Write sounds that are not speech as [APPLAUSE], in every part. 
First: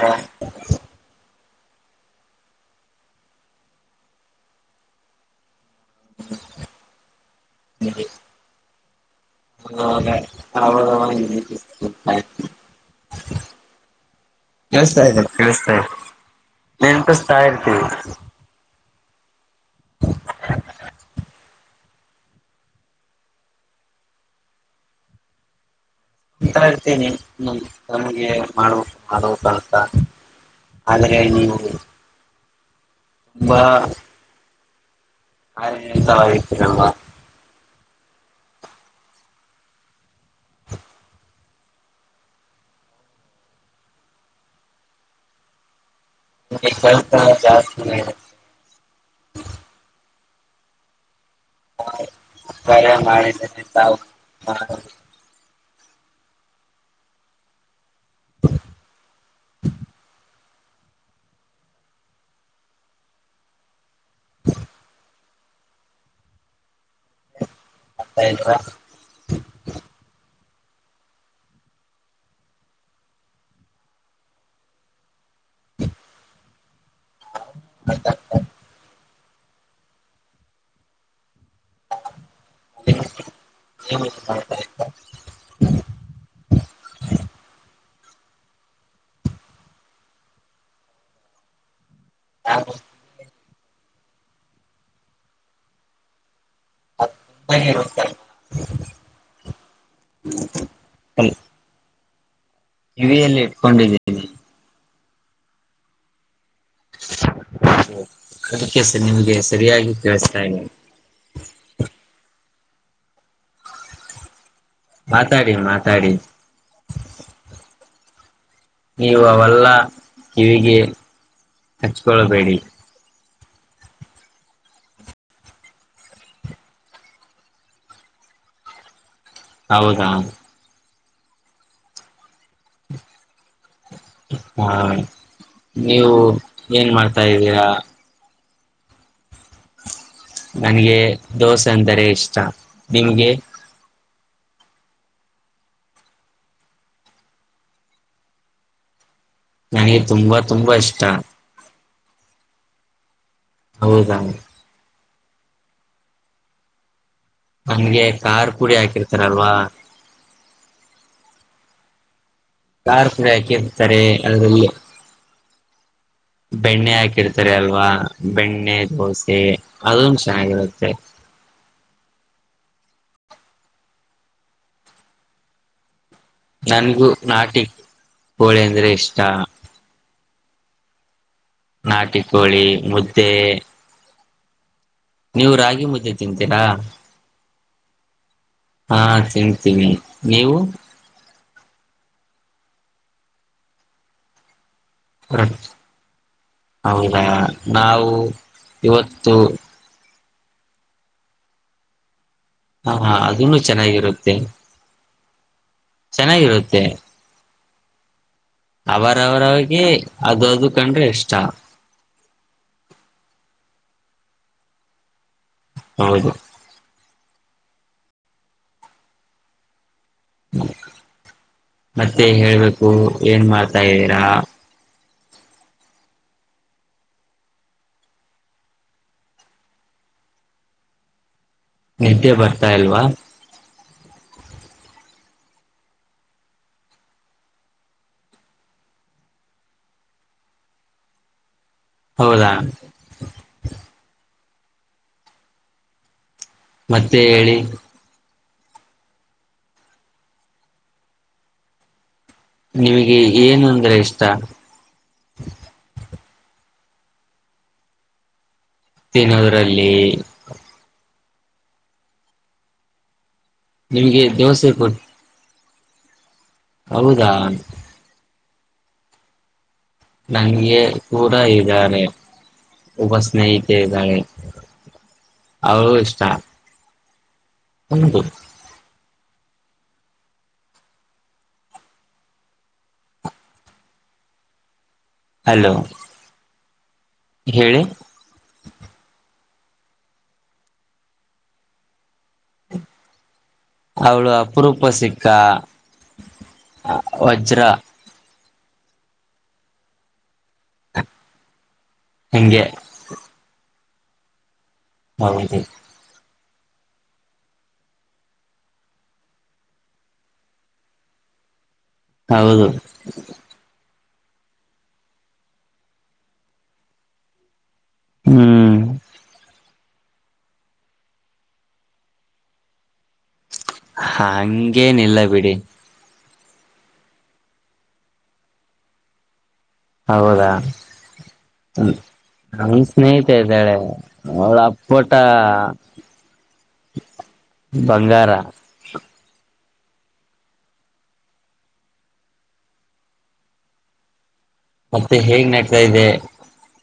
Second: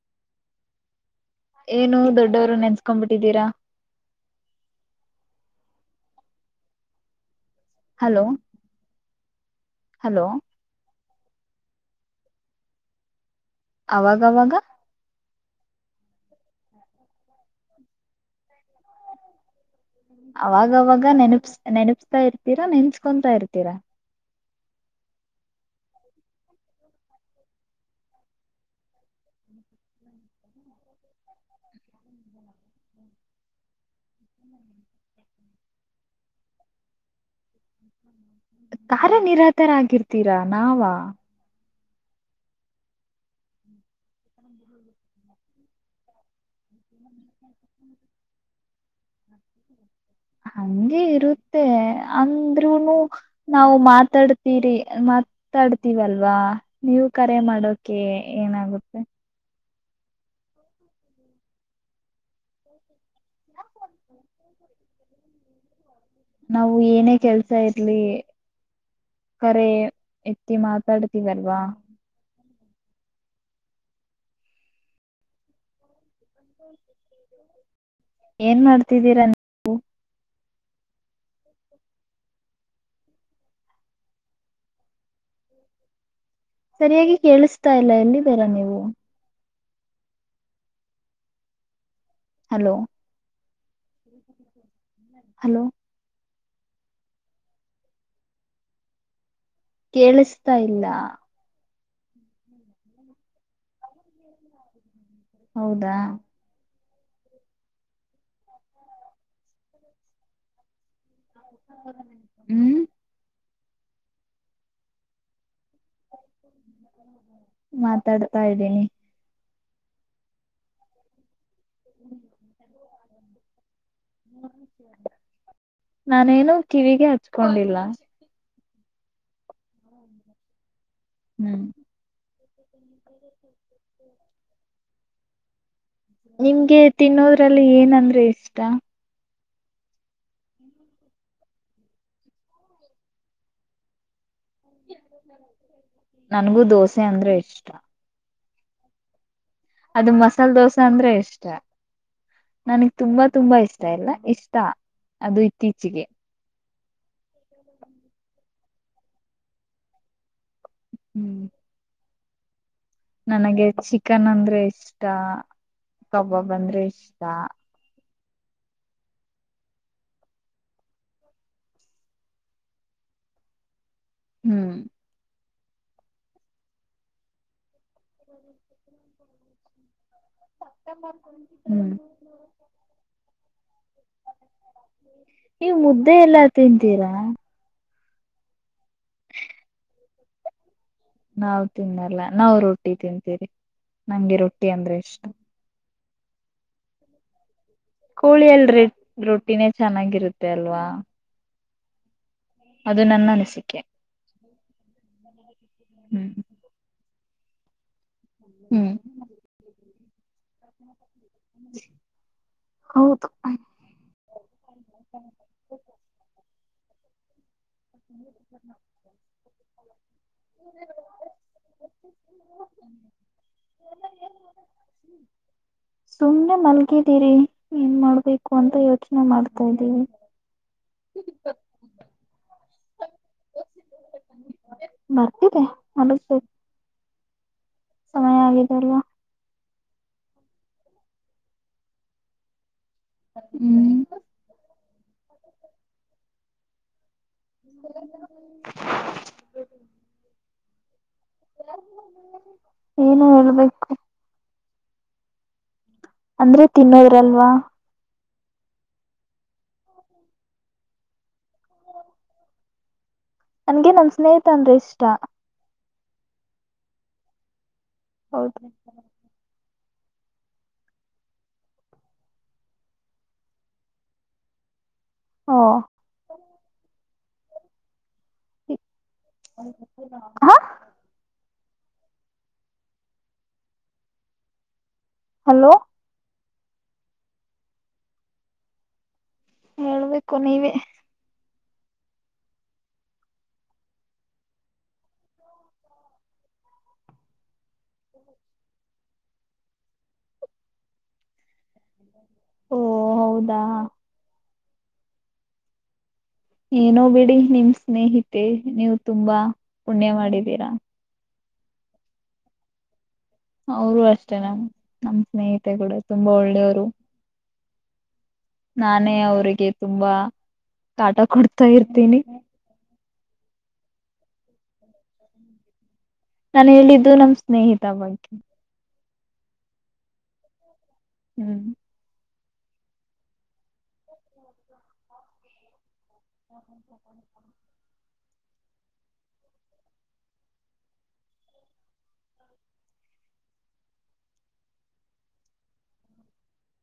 ಸ. ಏನು ದೊಡ್ಡವರು ನೆನ್ಸ್ಕೊ್ಬಿಟ್ಟಿದ್ದೀರಾ. [UNINTELLIGIBLE] ಹಲೋ ಹೌದ ಹಲೋ ಹ ಅವಾಗವಾಗ ತಿಳಿಸ್ತಾ ಇ ನೆನಪಿಸ್ತಾ ಇರ್ತೀವಿ. ಅವಾಗವಾಗ ನೆನಪಸ್ ನೆನಪತಾ ಇರ್ತೀರಾ ನೆನ್ಸ್ಕೊಂತಾ ಇರ್ತೀರಾ. ಅಂತ ಇರ್ತೇನಿ ನಮಗೆ ಮಾಡ ಮಾಡೋ ಅರ್ಥ ಆದ್ರೆ ನೀವು ಒಬಾ. ಹ ಎಂತ ವರ ಇರತರಲ್ಲ. ಕಾರ್ಯನಿರಾತರ ಆಗರ್ತೀರಾ ನಾವ [UNINTELLIGIBLE] ಹಂಗೆ ಇರು. ಮತ್ತೆ ಕಾರ್ಯ ಅಂದ್ರುನು ಮಾಡಿದರೆ ನಾವು ತಾವು ಮಾತಾಡ್ತೀರಿ ಮಾಡ್ತಾ ಮಾತಾಡ್ ಇವಲ್ವಾ ನೀವು ಕರೆ ಮಾಡೋಕೆ ಏನಾಗುತ್ತೆ. ನಾವು. ಏನೇ ಕೆಲ್ಸ ಇರ್ಲಿ ಇದ್ರ ಕರೆ. ತ್ತಿ ಮಾತಾಡ್ತೀವರ್ವಾ. [INAUDIBLE] [INAUDIBLE] ಏನ್ ಮಾಡ್ತಿದ್ದೀರಾ ನೀವು. [UNINTELLIGIBLE] ಸರಿಯಾಗಿ ಕೇಳಿಸತಾ ಇಲ್ಲ ಎಲ್ಲಿ ಇದಿರಾ ನೀವು. ನಾನು ಹಲೋ. ಹಲೋ [INAUDIBLE] ಕೇಳಿಸ್ತಾ ಇಲ್ಲ. ಕಿವಿಯಲ್ಲಿ ಇಟ್ಕೊಂಡಿದ್ದೀನಿ. ಹೌದಾ. ಅದಕ್ಕೆ ಸರ್ ನಿಮ್ಗೆ ಸರಿಯಾಗಿ ಕೇಳಸ್ತಾ ಇದೆನಾ. ಹ್ಮ್. ಮಾತಾಡಿ ಮಾತಾಡಿ. ಮಾತಾಡು. ನೀವು ಅವೆಲ್ಲ ಕಿವಿಗೆ. ಹಚ್ಕೊಳ್ಬೇಡಿ. ನಾನೇನು ಕಿವಿಗೆ ಹಚ್ಕೊಂಡಿಲ್ಲ. ಹೌದಾ. ಹ್ಮ್. ಹ್ಮ. ನಿಮ್ಗೆ ತಿನ್ನೋದ್ರಲ್ಲಿ ಏನಂದ್ರೆ ಇಷ್ಟ. [UNINTELLIGIBLE] ನನ್ಗೆ ದೋಸೆ ಅಂದರೆ ಇಷ್ಟ ನಿಮ್ಗೆ. ನನ್ಗೂ ದೋಸೆ ಅಂದ್ರೆ ಇಷ್ಟ. ನನಗೆ ಅದು ತುಂಬಾ ಮಸಾಲೆ ತುಂಬಾ ದೋಸೆ ಅಂದ್ರೆ ಇಷ್ಟ. ನನಗ್ ತುಂಬಾ. ತುಂಬಾ ಇಷ್ಟ ಎಲ್ಲ ಹೌದಾ ಇಷ್ಟ. ಅದು ಇತ್ತೀಚಿಗೆ ನಂಗೆ ಕಾರಪುಡಿ ಹಾಕಿರ್ತಾರಲ್ವಾ ಹು ಕಾರಪುಡಿ ಹಾಕಿರ್ತಾರೆ ಚಿಕನ್ ಅಂದ್ರೆ ಅದರಲ್ಲಿ ಇಷ್ಟ ಕಬಾಬ್ ಅಂದ್ರೆ ಬೆಣ್ಣೆ ಇಷ್ಟ ಹಾಕಿರ್ತಾರೆ ಅಲ್ವಾ ಬೆಣ್ಣೆ ದೋಸೆ ಅದೊಂದು ಚೆನ್ನಾಗಿರುತ್ತೆ ಹು ನನಗೂ ನಾಟಿ ಕೋಳಿ ಅಂದ್ರೆ ಇಷ್ಟ ಮತ್ತೆ ಮತ್ತ ನಾಟಿ ಕೋಳಿ ಮುದ್ದೆ ನೀವು ನೀವ ರಾಗಿ ಮುದ್ದೆ ಎಲ್ಲಾ ತಿಂತೀರಾ ತಿಂತಿರಾ ಹಾ ತಿಂತೀನಿ ನೀವು ನಾವ ತಿನ್ನಲ್ಲ ನಾವು ರೊಟ್ಟಿ ತಿಂತೀವಿ ನಂಗೆ ರೊಟ್ಟಿ ರೊಟ್ಟಿ ಅಂದ್ರೆ ಇಷ್ಟ ರೊಟ್ಟಿ ಹೌದಾ ನಾವು ಕೋಳಿ ಅಲ್ರಿ ಇವತ್ತು ರೊಟ್ಟಿನೇ ಚೆನ್ನಾಗಿರುತ್ತೆ ಅಲ್ವಾ ಹಾ ಅದು ಹಾ ನನ್ನ ಅದನ್ನು ಅನಿಸಿಕೆ ಚೆನ್ನಾಗಿರುತ್ತೆ ಹ್ಮ್ ಚೆನ್ನಾಗಿರುತ್ತೆ ಹ್ಮ್ ಅವರ ಅವರ ಅವಗೆ ಅದು ಅದು ಕಂಡ್ರೆ ಇಷ್ಟ ಹೌದು ಹೌದು ಹ ಮತ್ತೆ ಹೇಳ್ಬೇಕು ಏನ್ ಮಾಡ್ತಾ ಇದ್ದೀರಾ ಸುಮ್ನೆ ಮಲಗಿದ್ದೀನಿ ಮನ್ಗಿದೀರಿ ಏನ್ ಮಾಡ್ಬೇಕು ಅಂತ ಯೋಚನೆ ಮಾಡ್ತಾ ಇದೀನಿ ನಿದ್ದೆ ಬರ್ತಾ ಇಲ್ವಾ ಬರ್ತಿದೆ ಅನಸತ ಸಮಯ ಆಗಿದೆ ಅಲ್ವಾ ಹೌದಾ ಹೂ ಮತ್ತ ಮತ್ತೆ ಹೇಳಿ ಎಲ್ ಹೋದೆ ನಿಮಗೆ ಏನು ಅಂದ್ರೆ ಇಷ್ಟ ಹ ಅಂದ್ರೆ ತಿನ್ನೋದ್ರಲ್ವಾ ತಿನ್ನೋದ್ರಲ್ಲಿ- ನನ್ಗೆ ನನ್ ನಿಮ್ಗೆ ಸ್ನೇಹಿತ ದೋಸೆ ಅಂದ್ರೆ ಕೊಟ್ ಇಷ್ಟ ಹೌದಾ ಹೌದು ನಂಗೆ ಕೂಡ ಇದ್ದಾರೆೆ ಒಬ್ಬ ಸ್ನೇಹಿತೆ ಇದ್ದಾನೆ ಓ ಅವ್ಳ್ ಇಷ್ಟ ಹದು [UNINTELLIGIBLE] ಹಾ ಹಲೋ ಹೇಳಿ ಹೇಳ್ಬೇಕು ನೀವೆ ಅವಳು ಅಪರೂಪ ಸಿಕ್ಕ ವಜ್ರ ಹೆಂಗೆ ದಾ ಬ [UNINTELLIGIBLE] ಏನೋ ಬಿಡಿ ನಿಮ್ ಸ್ನೇಹಿತೆ ನೀವು ತುಂಬಾ ಪುಣ್ಯ ಮಾಡಿದೀರಾ ಹೌದು ಅವರು ಅಷ್ಟೇ ನ ನಮ್ ನಮ ಸ್ನೇಹಿತೆ ಕೂಡ ತುಂಬಾ ಒಳ್ಳೆಯವರು ಹ್ಮ್ ನಾನೇ ಅವ್ರಿಗೆ ತುಂಬಾ ಕಾಟ ಕೊಡ್ತಾ ಇರ್ತೀನಿ ಹ ಹಂಗೇನಿಲ್ಲ ಬಿಡಿ ನಾನ್ ಹೇಳಿದ್ದು ನಮ್ ಸ್ನೇಹಿತ ಬಗ್ಗೆ ಹೌದಾ ಹ್ಮ್ ನಮ್ ಸ್ನೇಹಿತ ಇದ್ದಾಳೆ ಅವಳ ಅಪ್ಪಟ ಹ [INAUDIBLE] ಬಂಗಾರ ಮತ್ತೆ ಹೇಗ್ ನೆಡ್ತಾ ಇದೆ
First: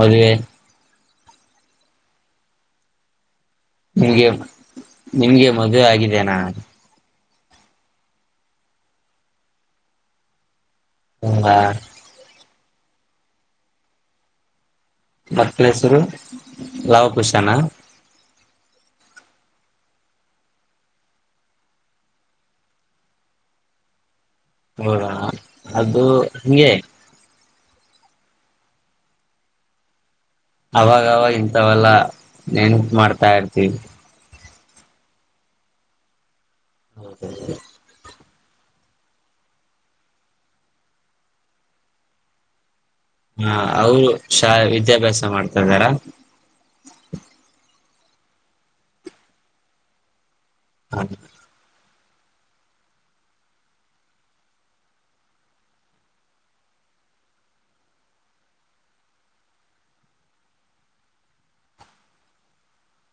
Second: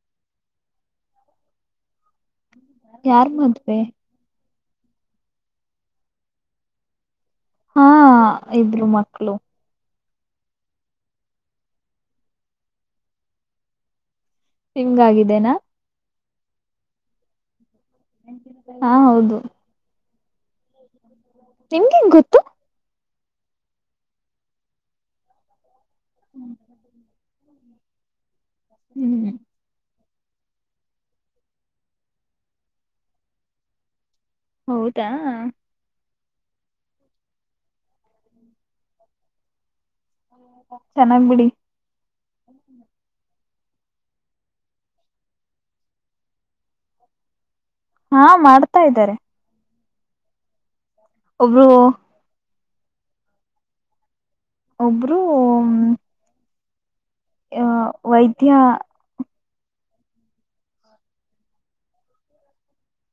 ಮದ್ವೆ ಯಾರ್ ಮದ್ ನಿಗೆ [UNINTELLIGIBLE] ನಿನ್ಗೆ ಮದುವೆ ಆಗಿದೆೇನಾ ಹಾ ಇಬ್ರು ಮಕ್ಳು ಹಾ [UNINTELLIGIBLE] ನಿಮ್ಗಾಗಿದ್ದೇನಾ ಮಕ್ಲ್ ಹೆಸರು ಲವಕುಷ್ ಚನ್ನ [UNINTELLIGIBLE] ಹಾ ಹೌದು ನಿಮ್ಗೆ ಹೆಂಗ್ ಗೊತ್ತು ಹೌದಾ ಅದು ಹಂಗೆ ಹ್ಮ್ ಅವಾಗವಾಗ ಇಂತವಲ್ಲ ನೆನಪು ಮಾಡ್ತಾ ಇರ್ತಿವಿ ಹೌದಾ [INAUDIBLE] ಚೆನ್ನಾಗ್ ಬಿಡಿ ಹಾ ಅವರು ಶಾ ವಿದ್ಯಾಭ್ಯಾಸ ಮಾಡ್ತಾಯಿದಾರ ಹಾ ಮಾಡ್ತಾ ಇದ್ದಾರೆ ಹ್ಮ ಒಬ್ರು ಒಬ್ಬ್ರು ಅ ವೈದ್ಯ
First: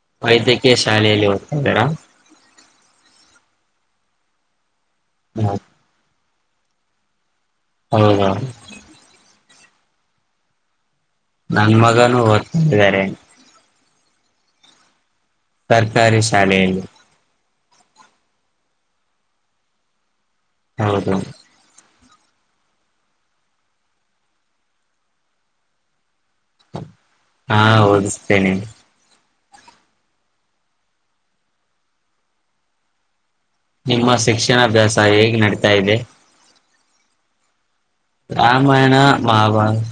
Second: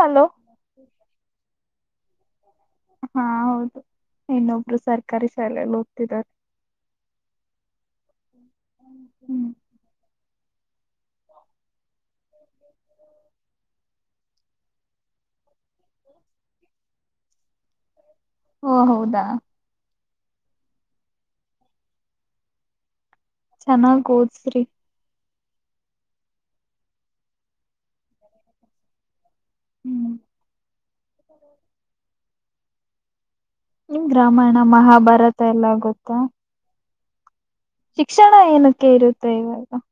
ಹಲೋ ವೈದ್ಯಕಿಯ ಶಾಲೆಯಲ್ಲಿ ಹ ದರಾ ಹಾ ಹೌದು ಇನ್ನೊಬ್ರು ಸರ್ ಕರಿಸಲೆ ಎಲ್ಲ ಹೋಗ್ತಿದ್ದಾರೆ ಹೌ ಹಾ ಹ್ಮ ಹ್ಮ್ ನನ್ ಮಗನುೂ ಓದ್ತಾ ಇದಿದ್ದಾರೆ ಸರ್ಕಾರಿ ಶಾಲೆಯಲ್ಲಿ ಓ ಹೌದಾ ಹೌದು ಚೆನ್ನಾಗ್ ಓದ್ ಸ್ರಿ ಹಾ ಓದಿಸ್ತೇನೆ ಹ್ಮ್ ನಿಮ್ ನಿಮ್ಮ ರಾಮಾಯಣ ಶಿಕ್ಷಣಾಭ್ಯಾಸ ಹೇಗ್ ಮಹಾಭಾರತ ನಡೀತಾ ಎಲ್ಲ ಇದೆ ಗೊತ್ತಾ ಶಿಕ್ಷಣ ಏನಕ್ಕೆ ರಾಮಾಯಣ ಇರುತ್ತೆ ಇವಾಗ ಮಹಾಭಾರತ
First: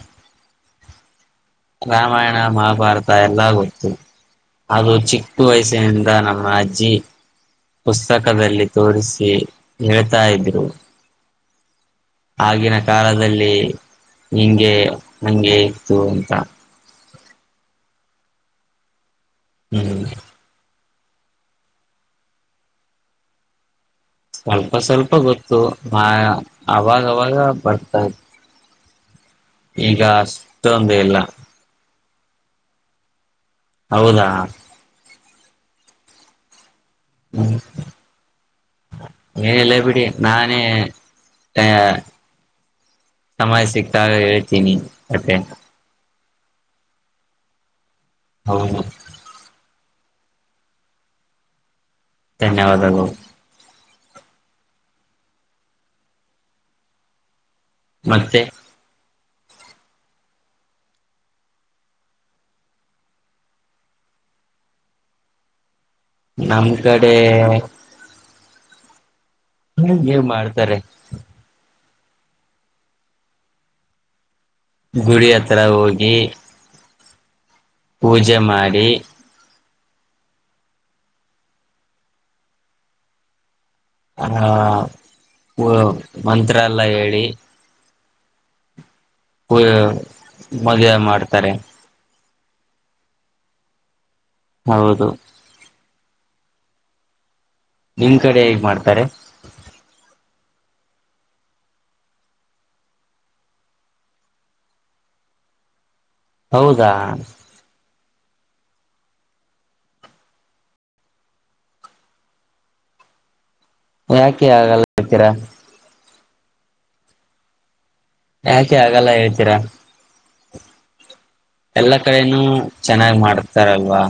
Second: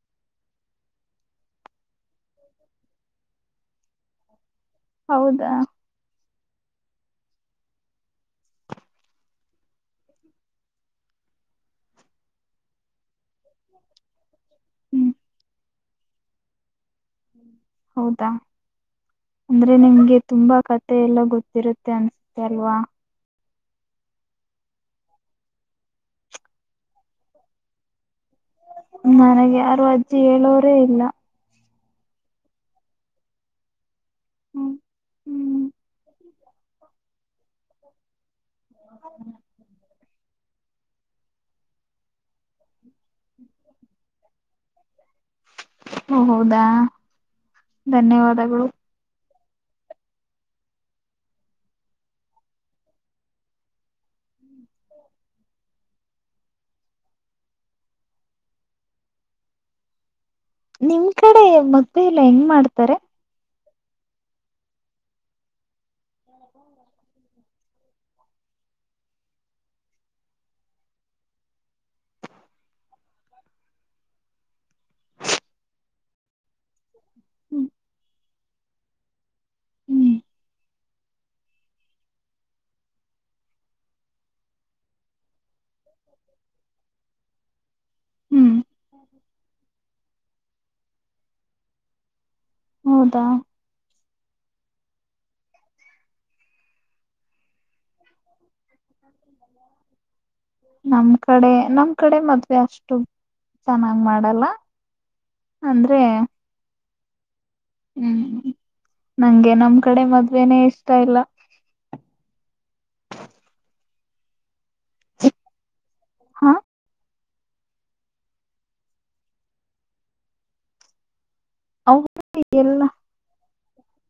ರಾಮಾಯಣ ಮಹಾಭಾರತ ಎಲ್ಲ ಗೊತ್ತು ಅದು ಚಿಕ್ಕ ಹೌದಾ ವಯಸ್ಸಿನಿಂದ ನಮ ಅಜ್ಜಿ ಪುಸ್ತಕದಲ್ಲಿ ತೋರಿಸಿ ಹೇಳ್ತಾ ಇದ್ರು ಆಗಿನ ಕಾಲದಲ್ಲಿ ಹಿಂಗೆ ಹ್ಮ್ ಹಂಗೆ ಇತ್ತು ಅಂತ ಹೌದಾ ಅಂದ್ರೆ ಹ್ಮ್ ನಿಮ್ಗೆ ತುಂಬಾ ಕ ಮತ್ತೆ ಎಲ್ಲ ಗೊತ್ತಿರುತ್ತೆ ಅನ್ಸುತ್ತೆ ಅಲ್ವಾ ಸ್ವಲ್ಪ ಸ್ವಲ್ಪ ಗೊತ್ತು ಮಾ ಅವಾಗವಾಗ ಬರ್ತಾ ನನಗೆ ಆರು ಈಗ ಅಜ್ಜಿ ಏಳೋರೇ ಅಷ್ಟೊಂದು ಇಲ್ಲ ಹೌದಾ ಹ್ಮ್ ಹ್ಮ್ ಹ್ಮ ಏನೆಲ್ಲ ಬಿಡಿ ನಾನೇ ಆ ಸಮಯ ಸಿಕ್ತಾಗ ಹೇಳ್ತೀನಿ ಅತೆ ಓ ಹೌದಾ ಧನ್ಯವಾದಗಳು ಹೌದು ಧನ್ಯವಾದಗಳು. ಮತ್ತೆ. ನಿಮ್ ಕಡೆ ಮದ್ವೆ ಇಲ್ಲ ಹೆಂಗ ಮಾಡ್ತಾರೆ. ನಮ್ ಕಡೆ ಹೇ ಮಾಡ್ತಾರೆ ಗುಡಿ ಹತ್ರರ ಹೋಗಿ. ಹ್ಮ್. ಪೂಜೆ ಮಾಡಿ. ಹ್ಮ್ ಹ. ಹ ಮಂತ್ರ ಎಲ್ಲ ಹೇಳಿ ಹ್ಮ್ ಹ ಮಜಾ ಮಾಡ್ತಾರೆ ಹೌದಾ ಹೌದು. ನಿಮ್ ಕಡೆ. ಮಾಡ್ತಾರೆ. ನಮ್ ಕಡೆ ನಮ್ ಕಡೆ ಮದ್ವೆ ಅಷ್ಟು ಚೆನ್ನಾಗ್ ಮಾಡಲ್ಲ ಅಂದ್ರೆ ಹೌದಾ ಹ್ಮ್ ನಂಗೆ ನಮ್ ಕಡೆ ಮದ್ವೆೇನೆೇ ಇಷ್ಟ ಇಲ್ಲ ಯಾಕೆ ಆಗಲ್ಲ ಇರ್ತೀರಾ ಹಾ ಯಾಕೆ ಆಗಲ್ಲ ಹೇಳ್ತೀರಾ ಎಲ್ಲ ಕಡೆನೂ ಅವ್ರ ಎಲ್ಲ ಚೆನ್ನಾಗ್ ಮಾಡತ ಸರಲ್ವಾ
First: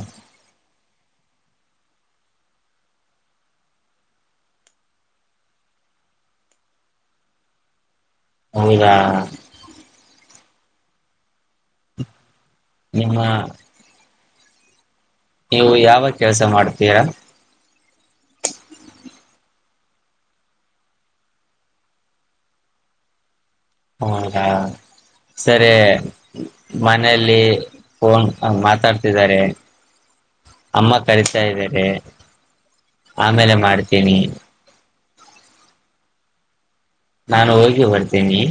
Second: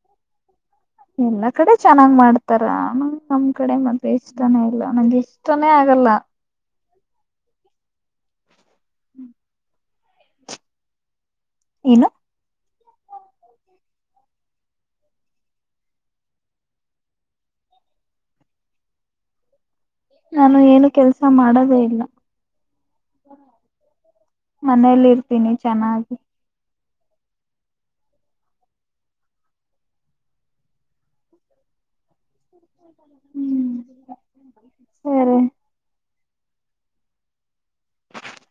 ಎಲ್ಲಾ ಕಡೆ ಚೆನ್ನಾಗ್ ಮಾಡ್ತಾರ ನ ನಮ್ ಕಡೆ ಮತ್ತೆ ಇಷ್ಟಾನೇ ಇಲ್ಲ ನಂಗೆ ಇಷ್ಟಾನೇ ಆಗಲ್ಲ ಹೌದಾ ಏನು ನಿಮ್ಮ ನೀವು ಯಾವ ಕೆಲ್ಸ ಮಾಡ್ತೀರಾ ನಾನು ಏನು ಕೆಲ್ಸ ಮಾಡದೇ ಇಲ್ಲ ಹೌದಾ ಮನೇಲಿ ಇರ್ತೀನಿ ಸರಿ ಚೆನ್ನಾಗಿ ಮನೆಯಲ್ಲಿ ಫೋನ್ ಮಾತಾಡ್ತಿದ್ದಾರೆ ಅಮ್ಮ ಕರಿತಾ ಇದಾರೆ ಆಮೇಲೆ ಹ್ಮ್ ಮಾಡ್ತೀನಿ ಸರಿ ನಾನು ಹೋಗಿ ಬರ್ತೇನಿ